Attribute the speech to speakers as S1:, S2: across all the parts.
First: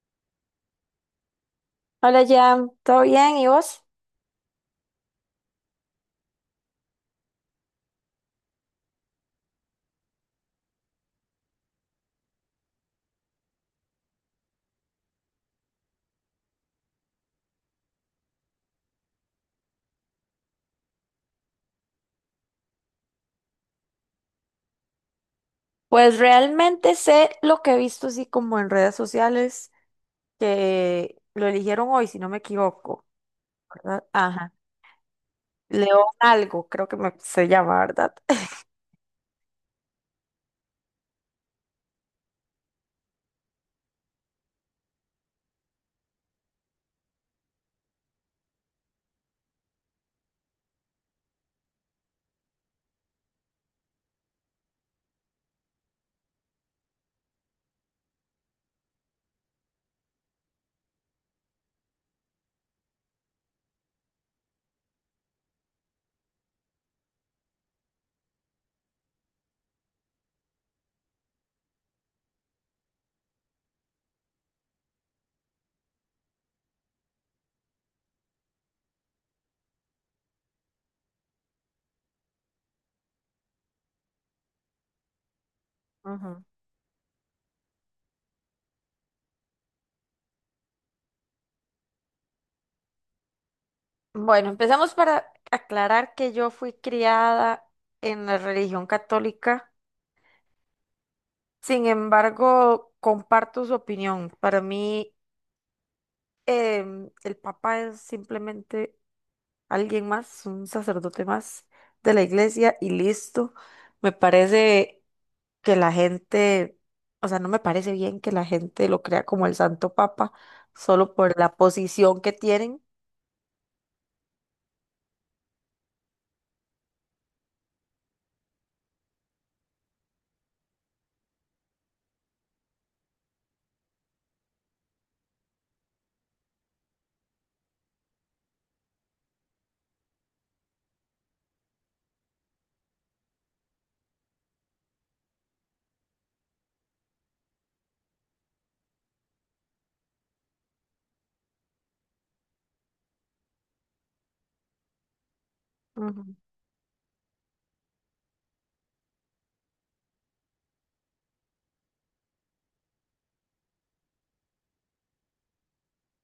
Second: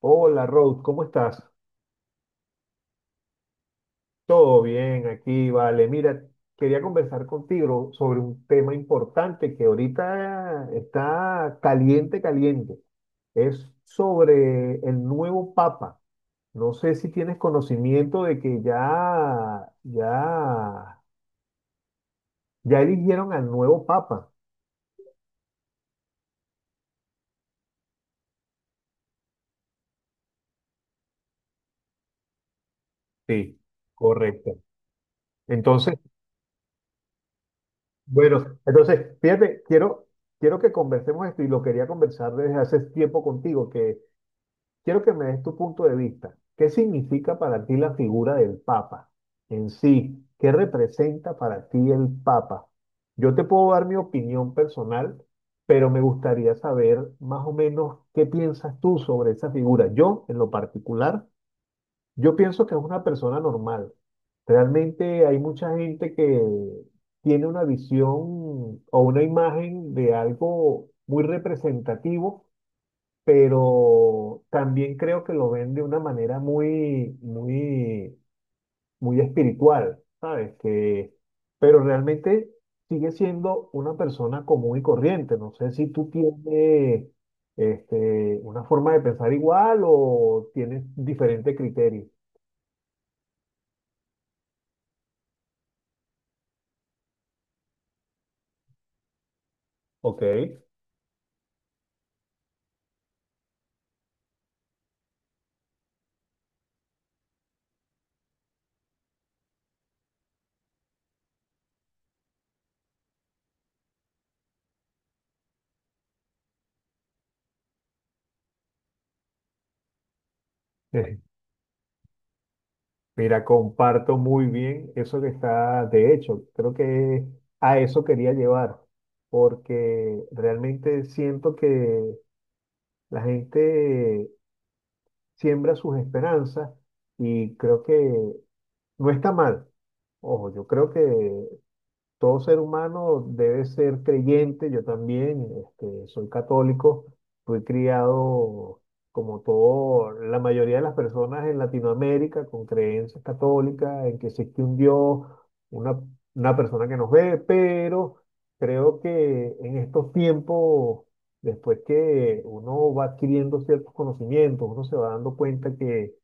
S1: Hola Rose, ¿cómo estás?
S2: Hola, Jam, ¿todo bien? ¿Y vos?
S1: Todo bien aquí, vale. Mira, quería conversar contigo sobre un tema importante que ahorita está caliente, caliente. Es sobre el nuevo Papa. No sé si tienes conocimiento de que ya eligieron al nuevo Papa.
S2: Pues realmente sé lo que he visto así como en redes sociales, que lo eligieron hoy, si no me equivoco,
S1: Sí,
S2: ¿verdad? Ajá.
S1: correcto. Entonces,
S2: León algo, creo que se llama, ¿verdad?
S1: bueno, fíjate, quiero que conversemos esto y lo quería conversar desde hace tiempo contigo, que Quiero que me des tu punto de vista. ¿Qué significa para ti la figura del Papa en sí? ¿Qué representa para ti el Papa? Yo te puedo dar mi opinión personal, pero me gustaría saber más o menos qué piensas tú sobre esa figura. Yo, en lo particular, yo pienso que es una persona normal. Realmente hay mucha gente que tiene una visión o una imagen de algo muy representativo, pero también creo que lo ven de una manera muy, muy, muy espiritual, ¿sabes? Que, pero realmente sigue siendo una persona común y corriente. No sé si tú
S2: Ujú.
S1: tienes una forma de pensar igual o tienes diferente criterio.
S2: Bueno, empezamos para aclarar que yo fui criada en la religión católica,
S1: Ok.
S2: sin embargo, comparto su opinión. Para mí, el Papa es simplemente alguien más, un sacerdote más de la iglesia y listo. Me parece que la gente, o sea, no me parece bien que la gente lo crea como el Santo Papa solo por la posición que tienen.
S1: Mira, comparto muy bien eso que está. De hecho, creo que a eso quería llevar, porque realmente siento que la gente siembra sus esperanzas y creo que no está mal. Ojo, yo creo que todo ser humano debe ser creyente. Yo también, soy católico, fui criado como todo, la mayoría de las personas en Latinoamérica con creencias católicas, en que existe un Dios, una,
S2: Ujú.
S1: una persona que nos ve. Pero creo que en estos tiempos, después que uno va adquiriendo ciertos conocimientos, uno se va dando cuenta que,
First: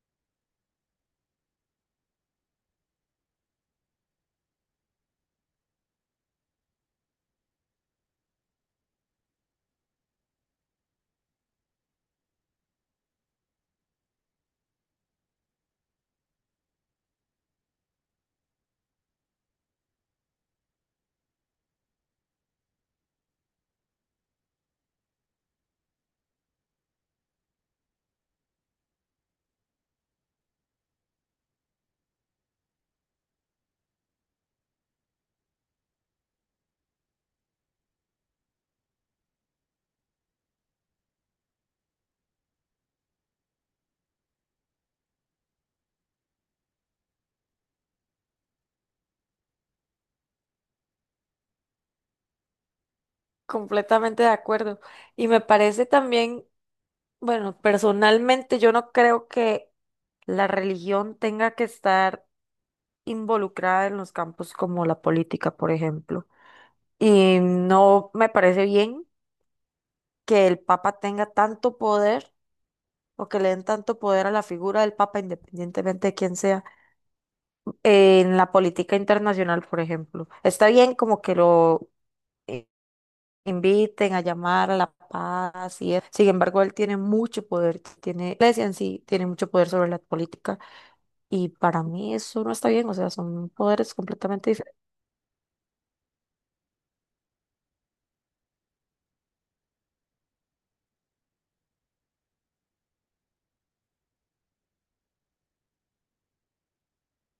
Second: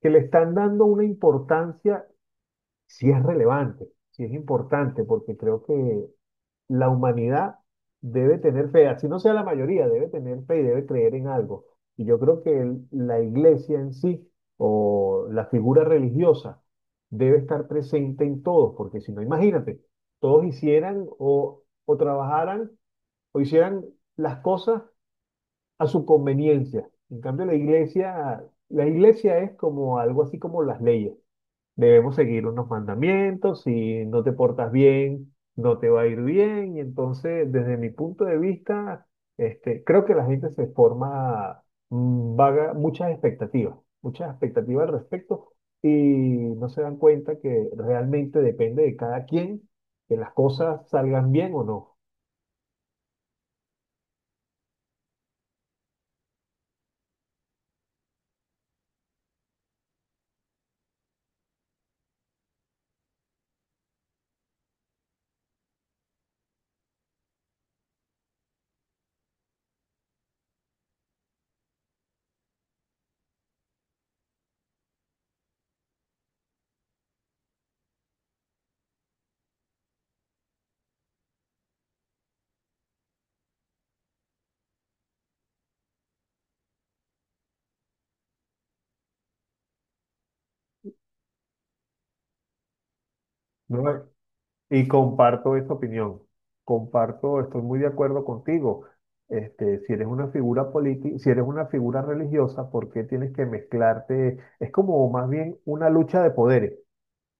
S1: que le están dando una importancia si es relevante, si es importante, porque creo que la humanidad debe tener fe, así no sea la mayoría, debe tener fe y debe creer en algo. Y yo creo que la iglesia en sí o la figura religiosa debe estar presente en todos, porque si no, imagínate, todos hicieran o trabajaran o hicieran las cosas a su conveniencia. En cambio, la iglesia es como algo así como las leyes. Debemos seguir unos mandamientos. Si no te portas bien, no te va a ir bien. Y entonces, desde mi punto de vista, creo que la gente se forma vaga, muchas expectativas al respecto y no se dan cuenta que realmente depende de cada quien que las cosas salgan bien o no.
S2: Completamente de acuerdo. Y me parece también, bueno, personalmente yo no creo que la religión tenga que estar involucrada en los campos como la política, por ejemplo. Y no me parece bien que el Papa tenga tanto poder o que le den tanto poder a la figura del Papa, independientemente de quién sea, en la política internacional, por ejemplo. Está bien como que lo eh, inviten a llamar a la paz y eso. Sin embargo, él tiene mucho poder, tiene, la iglesia en sí tiene mucho poder sobre la política y para mí eso no está bien, o sea, son
S1: ¿No?
S2: poderes completamente diferentes.
S1: Y comparto esa opinión. Comparto, estoy muy de acuerdo contigo. Si eres una figura política, si eres una figura religiosa, ¿por qué tienes que mezclarte? Es como más bien una lucha de poderes.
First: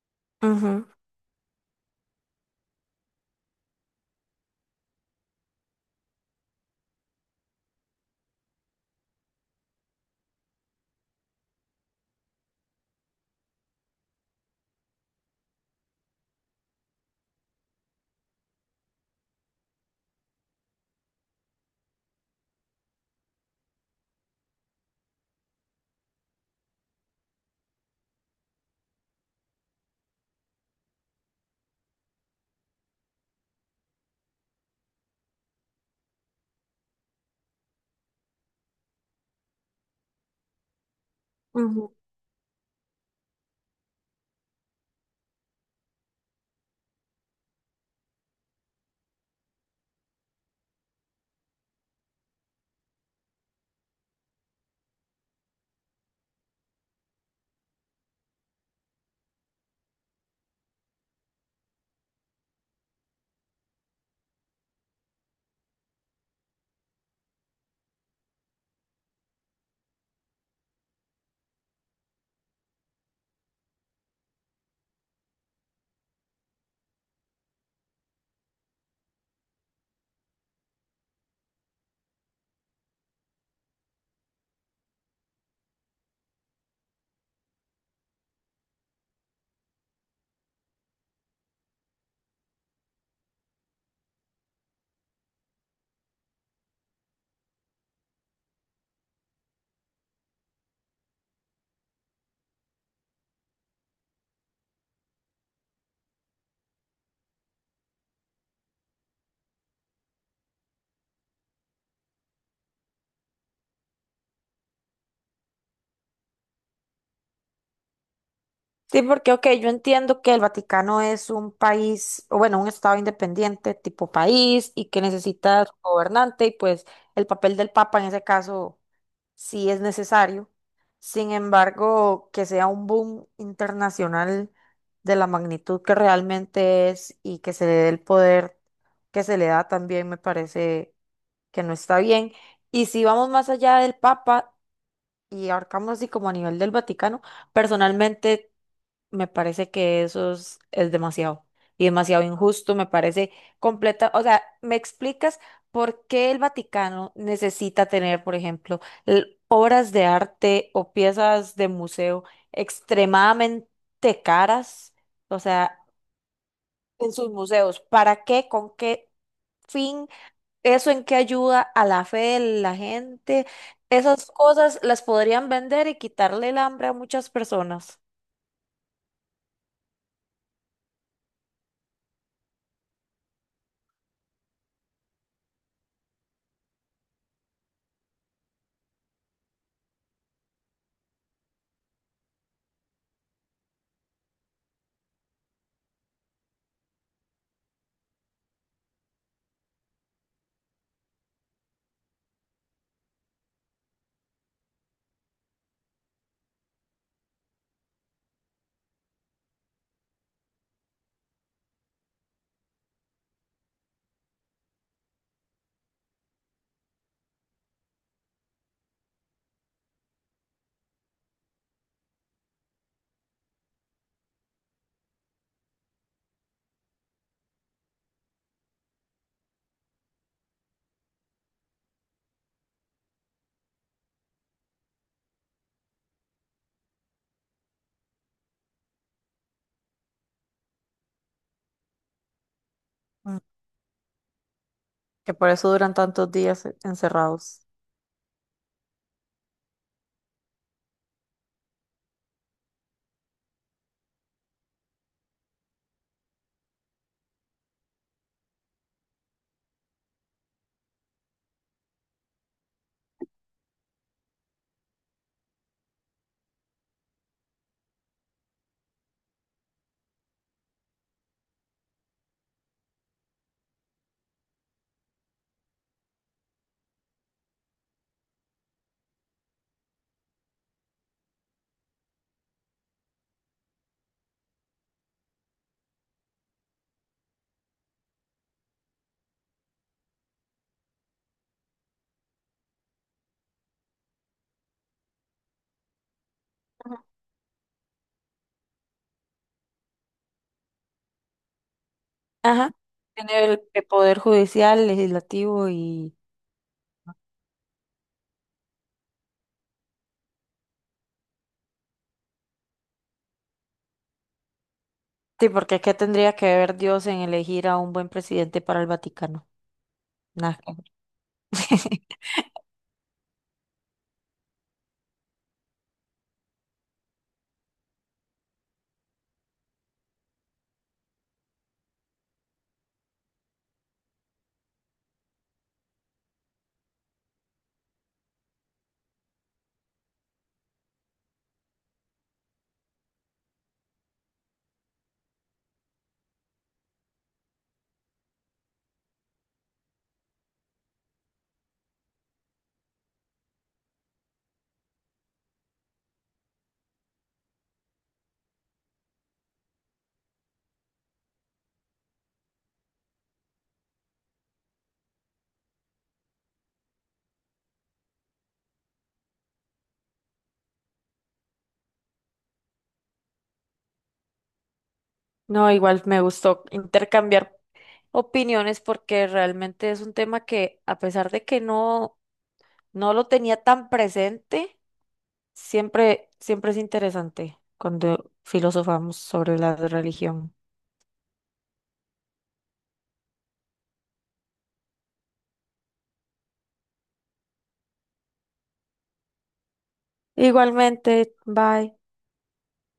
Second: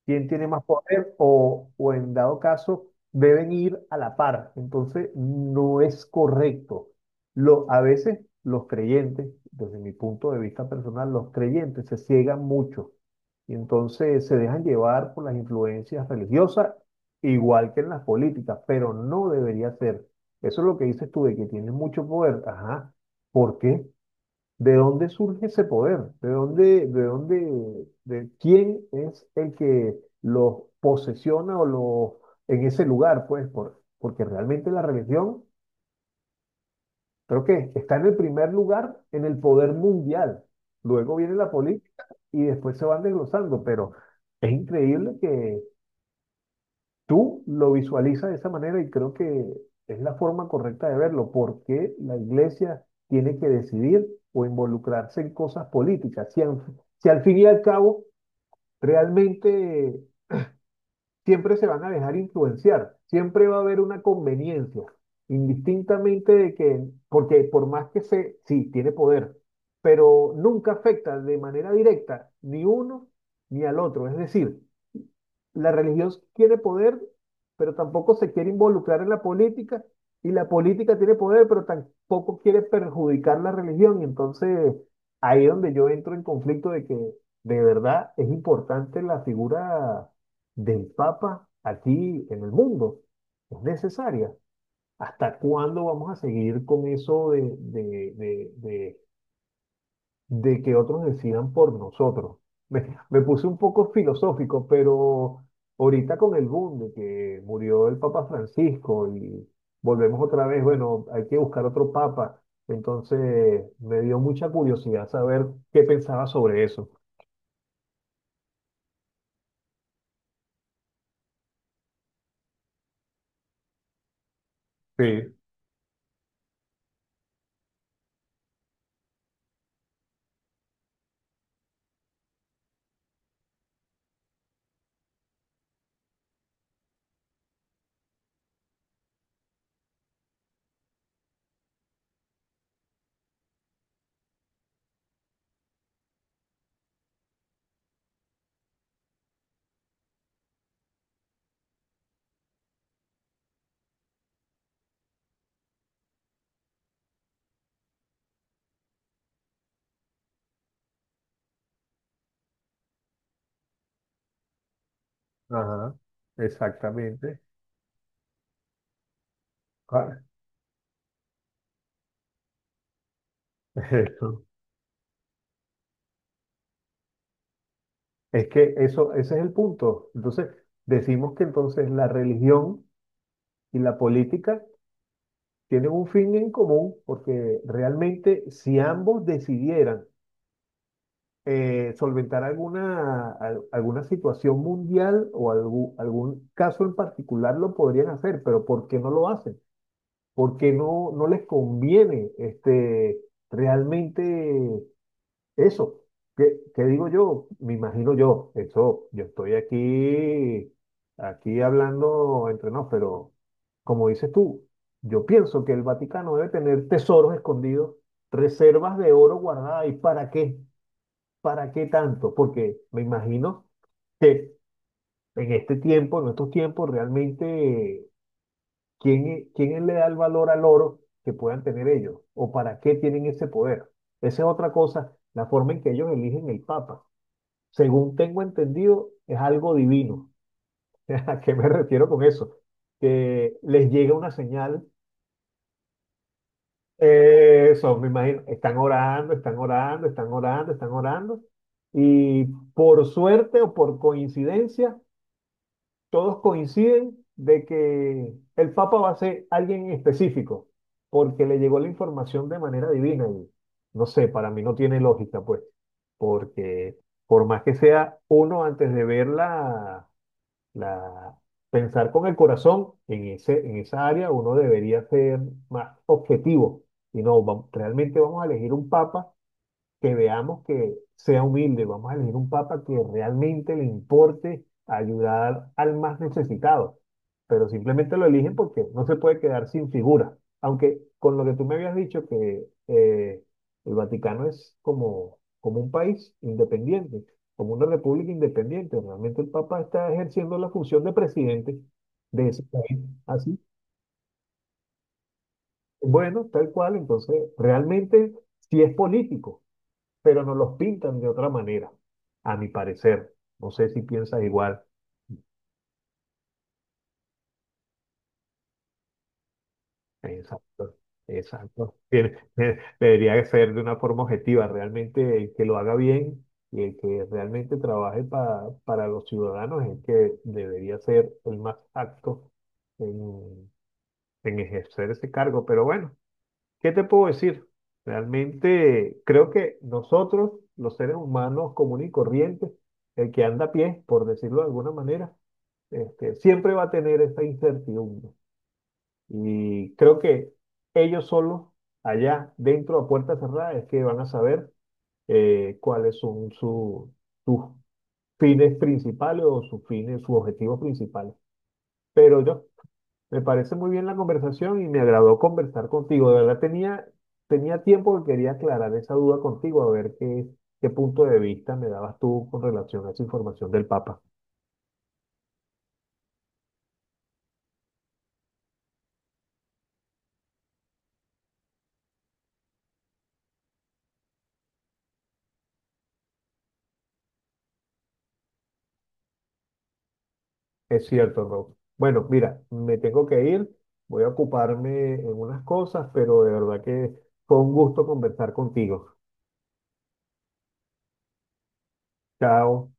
S1: ¿Quién tiene más poder o en dado caso deben ir a la par? Entonces no es correcto. A veces los creyentes, desde mi punto de vista personal, los creyentes se ciegan mucho y entonces se dejan llevar por las influencias religiosas, igual que en las políticas, pero no debería ser. Eso es lo que dices tú de que tienes mucho poder. Ajá. ¿Por qué? ¿De dónde surge ese poder? ¿De dónde, de quién es el que los posesiona o los en ese lugar? Pues porque realmente la religión, creo que está en el primer lugar en el poder mundial. Luego viene la
S2: Ujú.
S1: política y después se van desglosando, pero es increíble que tú lo visualizas de esa manera. Y creo que es la forma correcta de verlo, porque la iglesia tiene que decidir o involucrarse en cosas políticas. Si al fin y al cabo realmente siempre se van a dejar influenciar, siempre va a haber una conveniencia, indistintamente de que, porque por más que se, sí, tiene poder, pero nunca afecta de manera directa ni uno ni al otro. Es decir, la religión quiere poder, pero tampoco se quiere involucrar en la política, y la política tiene poder, pero tampoco quiere perjudicar la religión, y entonces ahí es donde yo entro en conflicto de que de verdad es importante la figura del Papa aquí en el mundo, es necesaria. ¿Hasta cuándo vamos a seguir con eso de que otros decidan por nosotros? Me puse un poco filosófico, pero ahorita con el boom de que murió el Papa Francisco y volvemos otra vez, bueno, hay que buscar otro papa. Entonces me dio mucha curiosidad saber qué pensaba sobre eso.
S2: Sí, porque, ok, yo entiendo que el Vaticano es un país, o bueno, un estado independiente tipo país y que
S1: Sí,
S2: necesita su gobernante y pues el papel del Papa en ese caso sí es necesario. Sin embargo, que sea un boom internacional de la magnitud que realmente es y que se le dé el poder que se le da también me parece que no está bien. Y si vamos más allá del Papa y ahorcamos así como a nivel del Vaticano, personalmente... Me parece que eso es demasiado y demasiado injusto, me parece completa, o sea, ¿me explicas por qué el Vaticano necesita tener, por ejemplo, obras de arte o piezas de museo extremadamente caras? O sea,
S1: ajá,
S2: en sus
S1: exactamente.
S2: museos, ¿para qué? ¿Con qué fin?
S1: Ah,
S2: ¿Eso en qué ayuda a la fe de la gente? Esas
S1: eso.
S2: cosas las podrían vender y quitarle el hambre a muchas personas.
S1: Es que eso, ese es el punto. Entonces, decimos que entonces la religión y la política tienen un fin en común, porque realmente si ambos decidieran solventar alguna situación mundial o algún caso en particular, lo podrían hacer. Pero ¿por qué no lo hacen? ¿Por qué no les conviene realmente eso? ¿Qué digo yo? Me imagino yo, eso, yo estoy aquí, hablando entre nos. Pero como dices tú, yo pienso que el Vaticano debe tener tesoros escondidos, reservas de oro guardadas, ¿y para qué? ¿Para qué tanto? Porque me imagino que en este tiempo, en estos tiempos, realmente, ¿quién le da el valor al oro que puedan tener ellos? ¿O para qué tienen ese poder? Esa es otra cosa, la forma en que ellos eligen el Papa, según tengo entendido, es algo divino. ¿A qué me refiero con eso? Que les llega una señal,
S2: Que por eso duran tantos días encerrados.
S1: eso, me imagino, están orando, están orando, están orando, están orando, y por suerte o por coincidencia, todos coinciden de que el Papa va a ser alguien en específico, porque le llegó la información de manera divina. Y no sé, para mí no tiene lógica, pues, porque por más que sea uno antes de verla la, pensar con el corazón en esa área, uno debería ser más objetivo. Y no, realmente vamos a elegir un papa que veamos que sea humilde. Vamos a elegir un papa que realmente le importe ayudar al más necesitado. Pero simplemente lo eligen porque no se puede quedar sin figura. Aunque con lo que tú me habías dicho, que el Vaticano es como un país independiente, como una república independiente. Realmente el papa está ejerciendo la función de presidente de ese
S2: Ajá.
S1: país.
S2: En
S1: Así,
S2: el poder judicial, legislativo y...
S1: bueno, tal cual. Entonces, realmente sí es político, pero nos los pintan de otra manera, a mi parecer. No sé si piensas igual.
S2: Sí, porque ¿qué tendría que ver Dios en elegir a un buen presidente para el Vaticano? Nada. Que-
S1: Exacto,
S2: ver.
S1: exacto. Debería ser de una forma objetiva, realmente el que lo haga bien y el que realmente trabaje para los ciudadanos es el que debería ser el más apto en, en ejercer ese cargo. Pero bueno, ¿qué te puedo decir? Realmente creo que nosotros, los seres humanos comunes y corrientes, el que anda a pie, por decirlo de alguna manera, siempre va a tener esta incertidumbre. Y creo que ellos solos, allá, dentro a puerta cerrada, es que van a saber cuáles son sus fines principales o sus fines, sus objetivos principales. Pero yo, me parece muy bien la conversación y me agradó conversar contigo. De verdad tenía tiempo que quería aclarar esa duda contigo, a ver qué punto de vista me dabas tú con relación a esa información del Papa.
S2: No, igual me gustó intercambiar opiniones porque realmente es un tema que a pesar de que no no lo tenía tan presente, siempre es interesante cuando filosofamos sobre la religión.
S1: Es cierto, Rob. Bueno, mira, me tengo que ir, voy a ocuparme en unas cosas, pero de verdad que fue un gusto conversar contigo.
S2: Igualmente, bye.
S1: Chao.